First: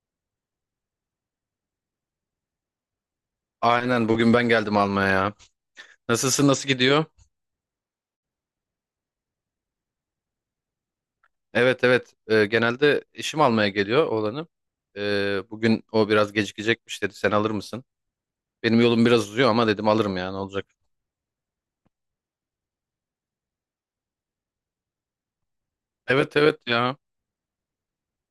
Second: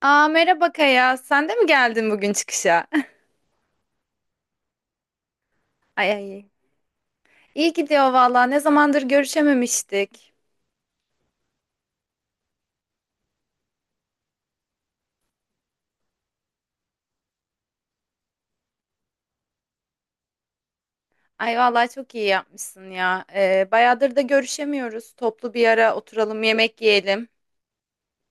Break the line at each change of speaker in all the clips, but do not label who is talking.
Aa merhaba Kaya. Sen de mi geldin bugün çıkışa?
Aynen bugün ben geldim almaya ya.
Ay ay.
Nasılsın, nasıl gidiyor?
İyi gidiyor valla. Ne zamandır görüşememiştik.
Evet evet. Genelde işim almaya geliyor oğlanı. Bugün o biraz gecikecekmiş, dedi sen alır mısın? Benim yolum biraz uzuyor ama dedim alırım ya, ne olacak?
Ay valla çok iyi yapmışsın ya. Bayağıdır da görüşemiyoruz. Toplu bir ara
Evet
oturalım,
evet
yemek
ya,
yiyelim.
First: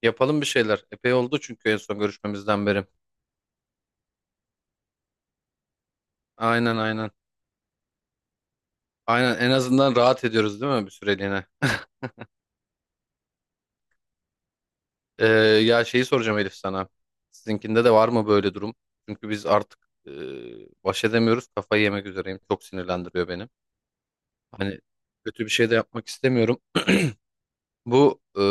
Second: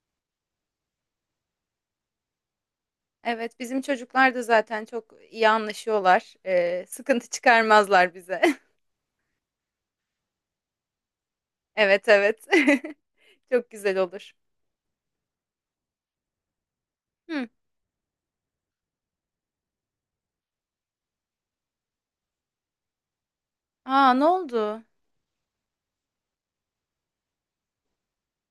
yapalım bir şeyler. Epey oldu çünkü en son görüşmemizden beri.
Evet, bizim çocuklar da zaten çok iyi anlaşıyorlar.
Aynen aynen.
Sıkıntı çıkarmazlar bize.
Aynen, en azından rahat ediyoruz değil mi bir süreliğine?
Evet, evet. Çok güzel olur.
Ee, ya şeyi soracağım Elif sana.
Hı.
Sizinkinde de var mı böyle durum? Çünkü biz artık e, baş edemiyoruz. Kafayı yemek üzereyim. Çok sinirlendiriyor beni.
Aa, ne oldu?
Hani kötü bir şey de yapmak istemiyorum. Bu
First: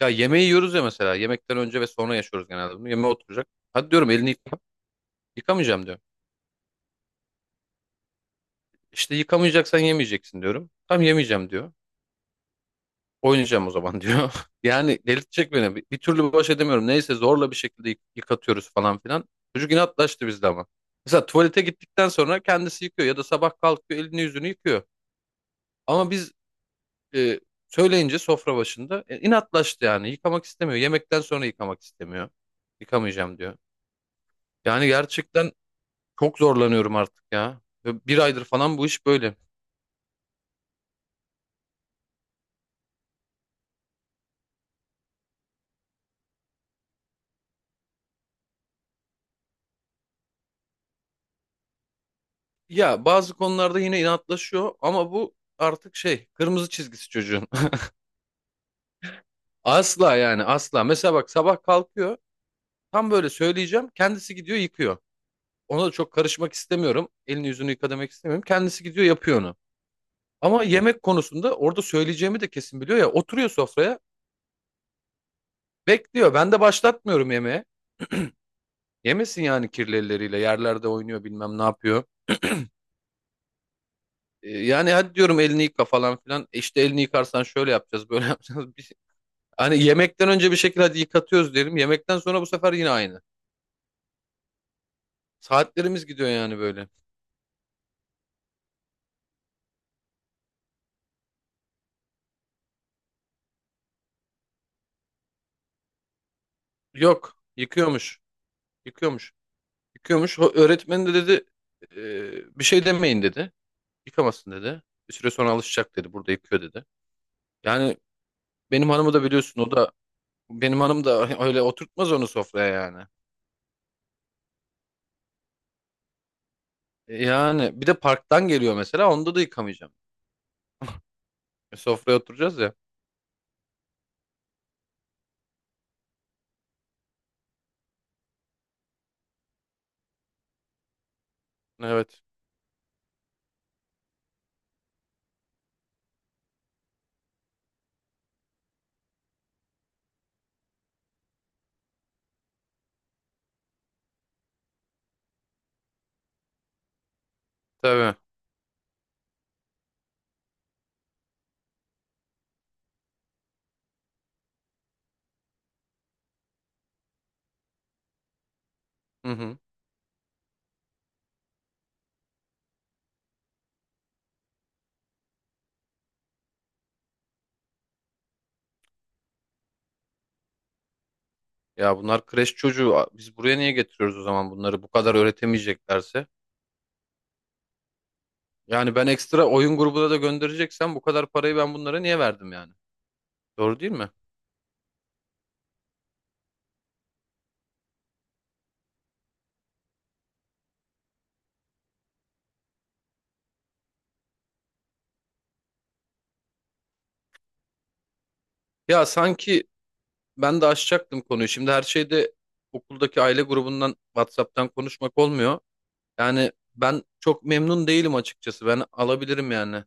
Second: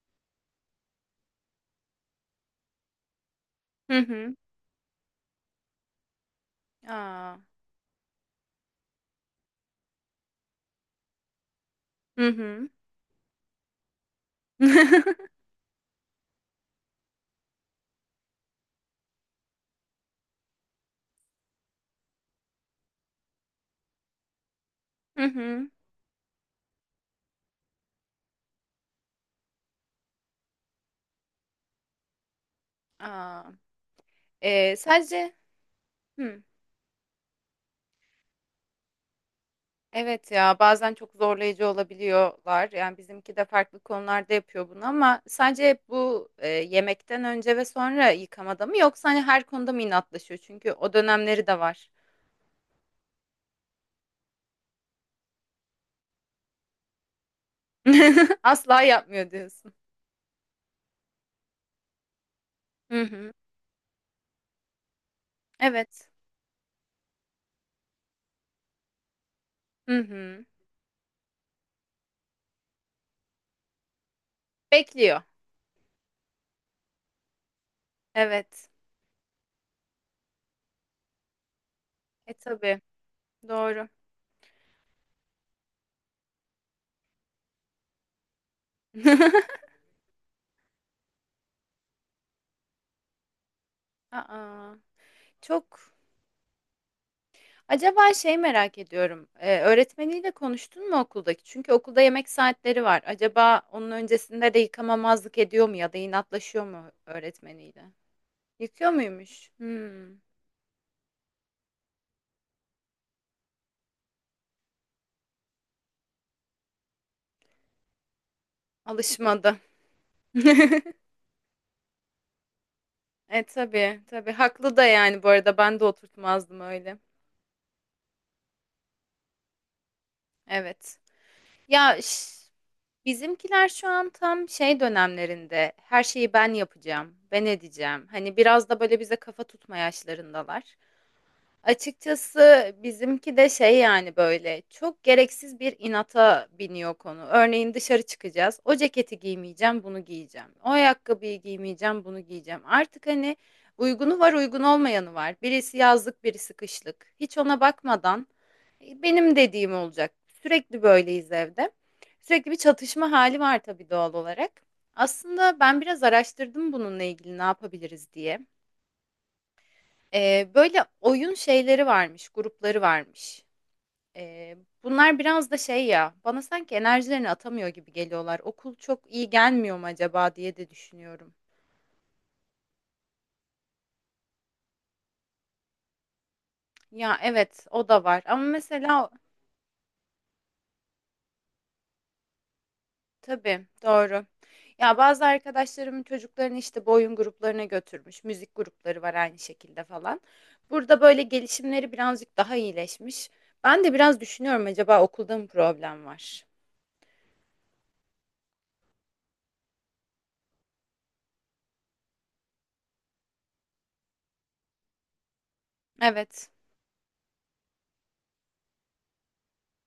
ya yemeği yiyoruz ya mesela. Yemekten önce ve sonra yaşıyoruz genelde bunu. Yemeğe oturacak. Hadi
Hı
diyorum elini
hı.
yıka. Yıkamayacağım diyor.
Aa.
İşte yıkamayacaksan yemeyeceksin diyorum. Tam yemeyeceğim diyor.
Hı hı.
Oynayacağım o zaman diyor. Yani delirtecek beni. Bir türlü baş edemiyorum. Neyse zorla bir şekilde yıkatıyoruz falan filan. Çocuk inatlaştı bizde ama. Mesela tuvalete gittikten sonra kendisi yıkıyor ya da sabah kalkıyor, elini yüzünü yıkıyor.
Hı hı.
Ama biz e, söyleyince sofra başında inatlaştı yani. Yıkamak istemiyor. Yemekten sonra yıkamak istemiyor. Yıkamayacağım
Aa.
diyor. Yani
Sadece.
gerçekten çok
Hı.
zorlanıyorum artık ya. Ve bir aydır falan bu iş böyle.
Evet, ya bazen çok zorlayıcı olabiliyorlar. Yani bizimki de farklı konularda yapıyor bunu ama sadece hep bu yemekten önce ve sonra yıkamada mı yoksa hani her konuda mı inatlaşıyor? Çünkü o dönemleri de var.
Ya bazı konularda yine inatlaşıyor ama bu artık şey, kırmızı çizgisi çocuğun.
Asla yapmıyor diyorsun.
Asla, yani asla. Mesela bak, sabah kalkıyor.
Hı
Tam böyle
hı.
söyleyeceğim. Kendisi gidiyor yıkıyor. Ona da
Evet.
çok karışmak istemiyorum. Elini yüzünü yıka demek istemiyorum. Kendisi gidiyor yapıyor onu.
Hı hı.
Ama yemek konusunda orada söyleyeceğimi de kesin biliyor ya. Oturuyor sofraya.
Bekliyor.
Bekliyor. Ben de başlatmıyorum yemeğe.
Evet.
Yemesin yani kirli elleriyle. Yerlerde oynuyor, bilmem ne yapıyor.
E tabii. Doğru.
Yani hadi diyorum elini yıka falan filan. E İşte elini yıkarsan şöyle yapacağız, böyle yapacağız. Hani yemekten önce bir şekilde hadi yıkatıyoruz derim. Yemekten sonra bu sefer yine aynı.
Aa, çok.
Saatlerimiz gidiyor yani böyle.
Acaba şey merak ediyorum. Öğretmeniyle konuştun mu okuldaki? Çünkü okulda yemek saatleri var. Acaba onun öncesinde de yıkamamazlık ediyor mu ya da inatlaşıyor mu
Yok,
öğretmeniyle?
yıkıyormuş.
Yıkıyor
Yıkıyormuş.
muymuş? Hmm,
Yıkıyormuş. O öğretmen de dedi: bir şey demeyin, dedi. Yıkamasın, dedi. Bir süre sonra alışacak, dedi. Burada yıkıyor, dedi." Yani benim hanımı da
alışmadı.
biliyorsun, o da benim hanım da öyle oturtmaz onu sofraya yani.
E tabii, tabii, haklı da yani, bu arada ben de oturtmazdım öyle.
Yani bir de parktan geliyor mesela, onda da yıkamayacağım.
Evet. Ya
Sofraya
ş-
oturacağız ya.
Bizimkiler şu an tam şey dönemlerinde, her şeyi ben yapacağım, ben edeceğim. Hani biraz da böyle bize kafa tutma yaşlarındalar.
Evet.
Açıkçası bizimki de şey yani, böyle çok gereksiz bir inata biniyor konu. Örneğin dışarı çıkacağız. O ceketi giymeyeceğim, bunu giyeceğim. O ayakkabıyı giymeyeceğim, bunu giyeceğim. Artık hani uygunu var, uygun olmayanı var. Birisi yazlık, birisi kışlık. Hiç ona
Tabii.
bakmadan benim dediğim olacak. Sürekli böyleyiz evde. Sürekli bir çatışma hali var tabii, doğal olarak. Aslında ben biraz araştırdım bununla ilgili ne yapabiliriz diye.
Hı hı.
Böyle oyun şeyleri varmış, grupları varmış. Ee, Bunlar biraz da şey ya, bana sanki enerjilerini atamıyor gibi geliyorlar. Okul çok iyi gelmiyor mu acaba diye de düşünüyorum.
Ya bunlar kreş çocuğu. A- Biz buraya niye getiriyoruz o zaman bunları, bu kadar öğretemeyeceklerse?
Ya evet, o da var. Ama
Yani ben
mesela
ekstra oyun grubuna da göndereceksem bu kadar parayı ben bunlara niye verdim yani?
tabii,
Doğru değil mi?
doğru. Ya bazı arkadaşlarımın çocuklarını işte bu oyun gruplarına götürmüş. Müzik grupları var aynı şekilde falan. Burada böyle gelişimleri birazcık daha iyileşmiş. Ben de biraz düşünüyorum, acaba okulda mı problem var?
Ya sanki ben de açacaktım konuyu. Şimdi her şeyde okuldaki aile grubundan WhatsApp'tan konuşmak olmuyor.
Evet.
Yani ben çok memnun değilim açıkçası. Ben alabilirim yani.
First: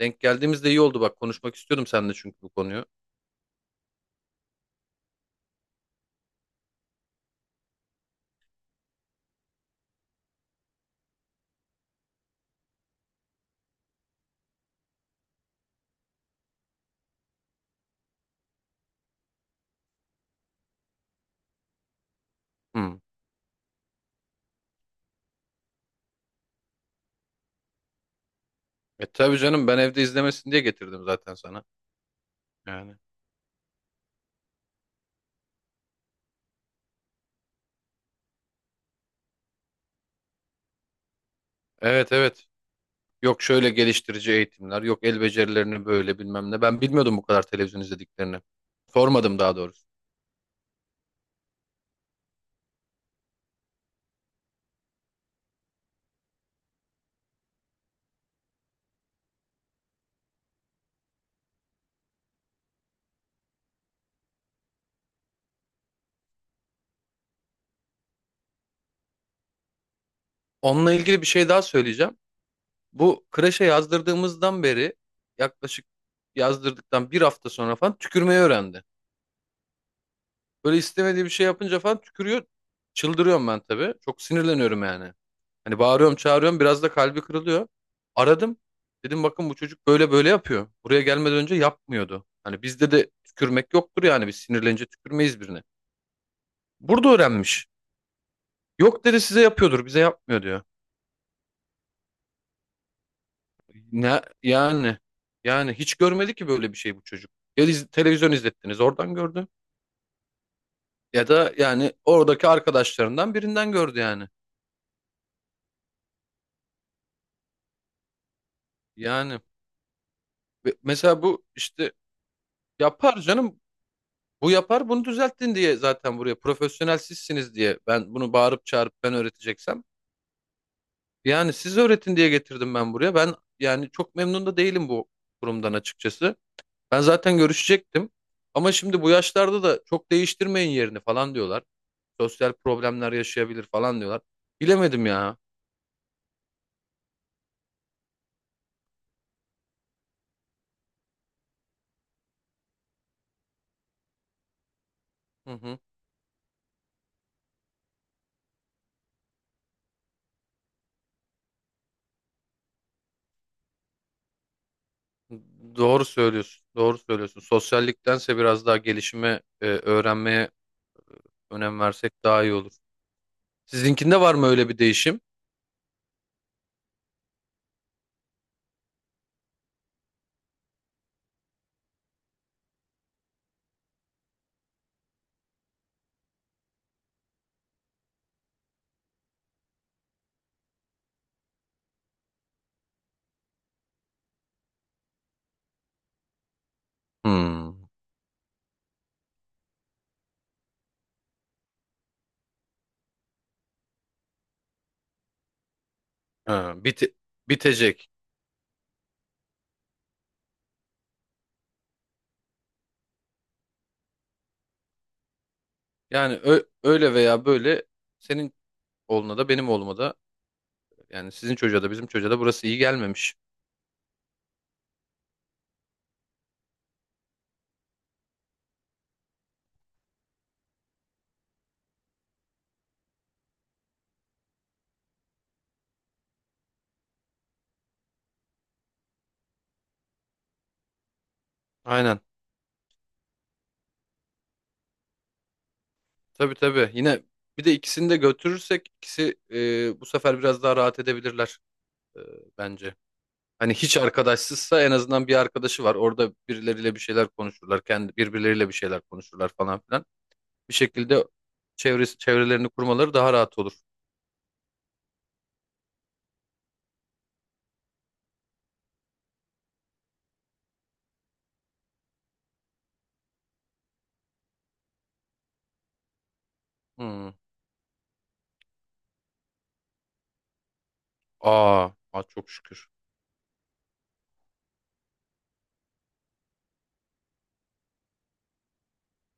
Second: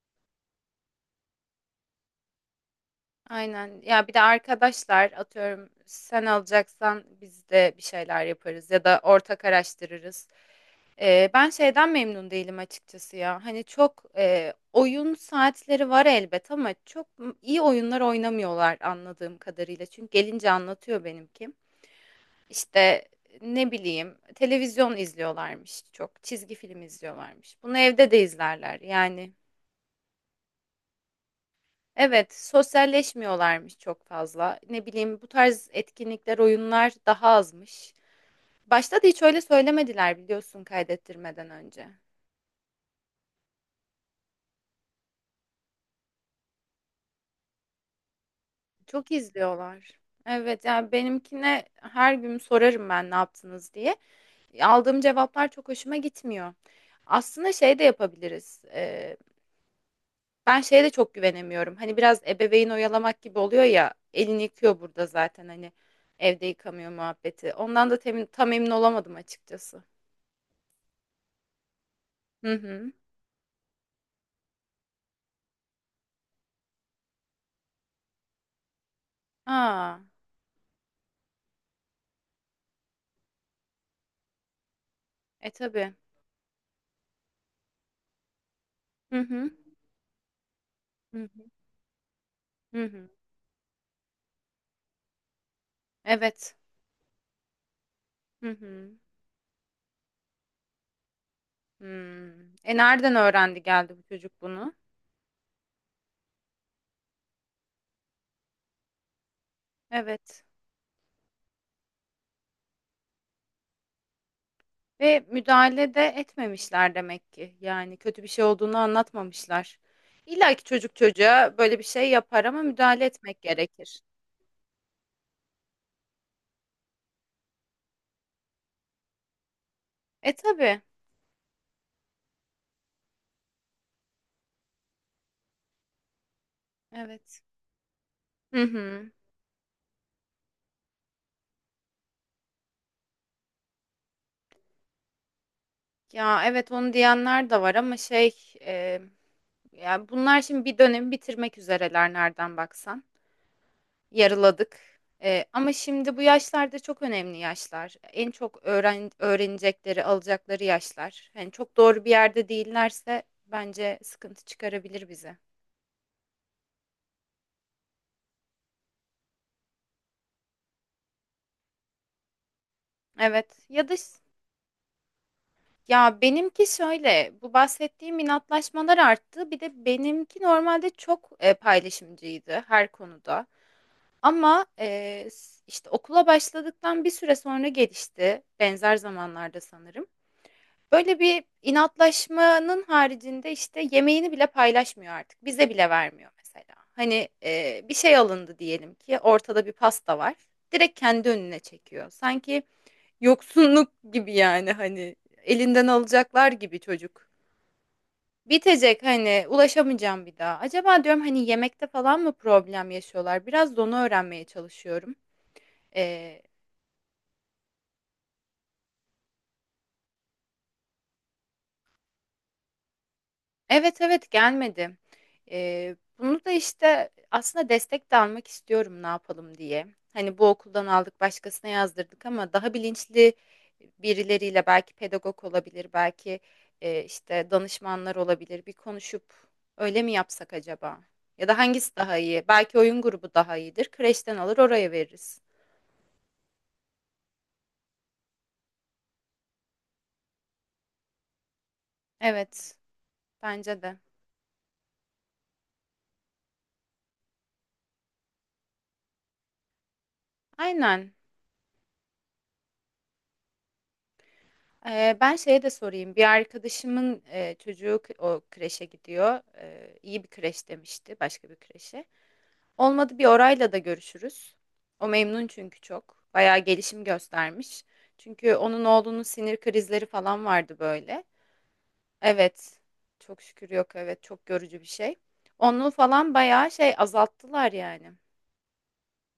Denk geldiğimizde iyi oldu bak, konuşmak istiyordum seninle çünkü bu konuyu.
Aynen. Ya bir de arkadaşlar atıyorum sen alacaksan biz de bir şeyler yaparız ya da ortak araştırırız. Ben şeyden memnun değilim açıkçası ya. Hani çok oyun saatleri var elbet ama çok iyi oyunlar oynamıyorlar anladığım kadarıyla. Çünkü gelince anlatıyor benimki.
Hı.
İşte ne bileyim, televizyon izliyorlarmış çok, çizgi film izliyorlarmış. Bunu evde de izlerler
E
yani.
tabii canım, ben evde izlemesin diye getirdim zaten sana.
Evet,
Yani.
sosyalleşmiyorlarmış çok fazla. Ne bileyim, bu tarz etkinlikler, oyunlar daha azmış. Başta da hiç öyle söylemediler biliyorsun, kaydettirmeden önce.
Evet evet. Yok şöyle geliştirici eğitimler, yok el becerilerini böyle bilmem ne. Ben bilmiyordum bu kadar televizyon izlediklerini.
Çok
Sormadım daha doğrusu.
izliyorlar. Evet, yani benimkine her gün sorarım ben ne yaptınız diye. Aldığım cevaplar çok hoşuma gitmiyor. Aslında şey de yapabiliriz. Ben şeye de çok güvenemiyorum. Hani biraz ebeveyn oyalamak gibi oluyor ya. Elini yıkıyor burada zaten, hani evde yıkamıyor muhabbeti. Ondan da temin, tam emin olamadım açıkçası.
Onunla ilgili bir şey daha söyleyeceğim.
Hı hı.
Bu kreşe yazdırdığımızdan beri, yaklaşık yazdırdıktan bir hafta sonra falan tükürmeyi öğrendi.
A!
Böyle istemediği bir şey yapınca falan tükürüyor. Çıldırıyorum ben tabii. Çok sinirleniyorum yani.
E,
Hani
tabii.
bağırıyorum, çağırıyorum. Biraz da kalbi kırılıyor. Aradım.
Hı
Dedim
hı.
bakın, bu çocuk böyle böyle yapıyor. Buraya
Hı
gelmeden
hı.
önce yapmıyordu. Hani
Hı
bizde
hı.
de tükürmek yoktur yani. Biz sinirlenince tükürmeyiz birine.
Evet.
Burada öğrenmiş.
Hı hı.
Yok, dedi, size yapıyordur, bize yapmıyor, diyor.
Hımm. E, nereden öğrendi geldi bu
Ne
çocuk bunu?
yani? Yani hiç görmedi ki böyle bir şey bu çocuk. Televizyon izlettiniz, oradan gördü.
Evet,
Ya da yani oradaki arkadaşlarından birinden gördü yani.
ve müdahale de etmemişler demek ki. Yani kötü bir şey olduğunu
Yani
anlatmamışlar. İlla ki
ve
çocuk
mesela bu
çocuğa böyle bir
işte.
şey yapar ama müdahale
Yapar
etmek
canım.
gerekir.
Bu yapar, bunu düzelttin diye zaten buraya, profesyonel sizsiniz diye, ben bunu bağırıp çağırıp ben öğreteceksem,
E, tabii.
yani siz öğretin diye getirdim ben buraya. Ben yani çok memnun da değilim bu kurumdan açıkçası. Ben zaten
Evet.
görüşecektim
Hı
ama şimdi
hı.
bu yaşlarda da çok değiştirmeyin yerini falan diyorlar. Sosyal problemler yaşayabilir falan diyorlar. Bilemedim ya.
Ya, evet, onu diyenler de var ama şey, ya, bunlar şimdi bir dönemi bitirmek üzereler nereden baksan. Yarıladık.
Hı
Ama
hı.
şimdi bu yaşlarda çok önemli yaşlar. En çok öğrenecekleri, alacakları yaşlar. Yani çok doğru bir yerde değillerse bence sıkıntı çıkarabilir bize.
Doğru söylüyorsun. Doğru söylüyorsun. Sosyalliktense biraz daha gelişime, öğrenmeye önem versek daha iyi olur.
Evet.
Sizinkinde var mı öyle bir değişim?
Ya benimki şöyle, bu bahsettiğim inatlaşmalar arttı. Bir de benimki normalde çok paylaşımcıydı her konuda. Ama işte okula başladıktan bir süre sonra gelişti. Benzer zamanlarda sanırım. Böyle bir inatlaşmanın haricinde işte yemeğini bile paylaşmıyor artık. Bize bile vermiyor mesela. Hani
Hmm.
bir şey alındı diyelim ki, ortada bir pasta var. Direkt kendi önüne çekiyor. Sanki yoksunluk gibi, yani hani elinden alacaklar
Ha,
gibi
bite-
çocuk.
Bitecek.
Bitecek, hani ulaşamayacağım bir daha. Acaba diyorum hani yemekte falan mı problem yaşıyorlar? Biraz da onu öğrenmeye çalışıyorum.
Yani
E,
öyle veya böyle senin oğluna da benim oğluma da, yani sizin çocuğa da bizim çocuğa da burası iyi gelmemiş.
Evet, evet, gelmedi. Bunu da, işte, aslında destek de almak istiyorum ne yapalım diye. Hani, bu okuldan aldık, başkasına yazdırdık ama daha bilinçli birileriyle, belki pedagog olabilir, belki, işte, danışmanlar olabilir. Bir konuşup öyle mi yapsak acaba? Ya da hangisi daha
Aynen.
iyi? Belki oyun grubu daha iyidir. Kreşten alır, oraya veririz.
Tabii tabii. Yine bir de ikisini de götürürsek ikisi bu sefer biraz daha rahat edebilirler e,
Evet,
bence. Hani
bence
hiç
de.
arkadaşsızsa en azından bir arkadaşı var. Orada birileriyle bir şeyler konuşurlar. Kendi birbirleriyle bir şeyler konuşurlar falan filan. Bir
Aynen.
şekilde çevrelerini kurmaları daha rahat olur.
Ben şeye de sorayım. Bir arkadaşımın çocuğu o kreşe gidiyor. İyi bir kreş demişti, başka bir kreşe. Olmadı bir orayla da görüşürüz. O memnun çünkü çok. Bayağı gelişim
Hmm.
göstermiş. Çünkü onun oğlunun sinir krizleri falan vardı böyle.
Aa, aa çok
Evet.
şükür.
Çok şükür yok. Evet, çok görücü bir şey. Onu falan bayağı şey azalttılar yani.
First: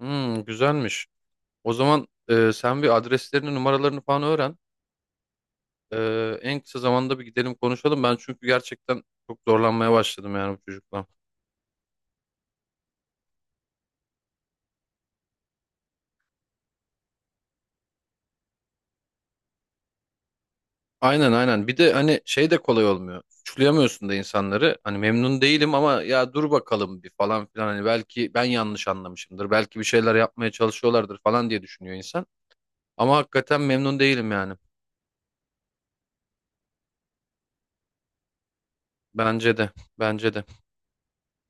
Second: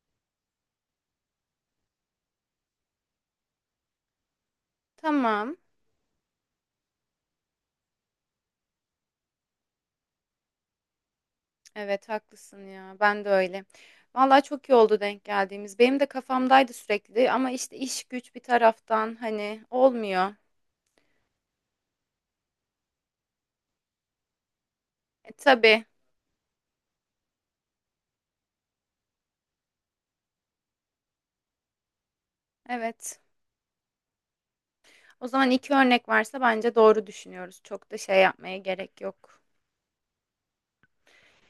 Hmm, güzelmiş. O zaman sen bir adreslerini, numaralarını falan öğren.
Tamam.
E, en kısa zamanda bir gidelim konuşalım. Ben çünkü gerçekten çok zorlanmaya başladım yani bu çocukla.
Evet haklısın ya. Ben de öyle. Vallahi çok iyi oldu denk geldiğimiz. Benim de kafamdaydı sürekli ama işte iş güç bir taraftan hani olmuyor.
Aynen aynen. Bir de hani şey de kolay olmuyor. Suçlayamıyorsun da insanları. Hani
E,
memnun değilim
tabii.
ama ya dur bakalım bir falan filan. Hani belki ben yanlış anlamışımdır. Belki bir şeyler yapmaya çalışıyorlardır falan diye düşünüyor insan. Ama
Evet.
hakikaten memnun değilim yani.
O zaman iki örnek varsa bence doğru düşünüyoruz. Çok da şey yapmaya gerek yok.
Bence de. Bence de.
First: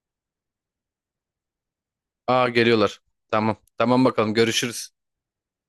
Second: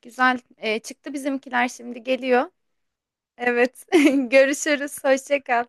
Güzel. E, çıktı bizimkiler şimdi
Aa
geliyor.
geliyorlar. Tamam.
Evet.
Tamam bakalım, görüşürüz.
Görüşürüz. Hoşça kal.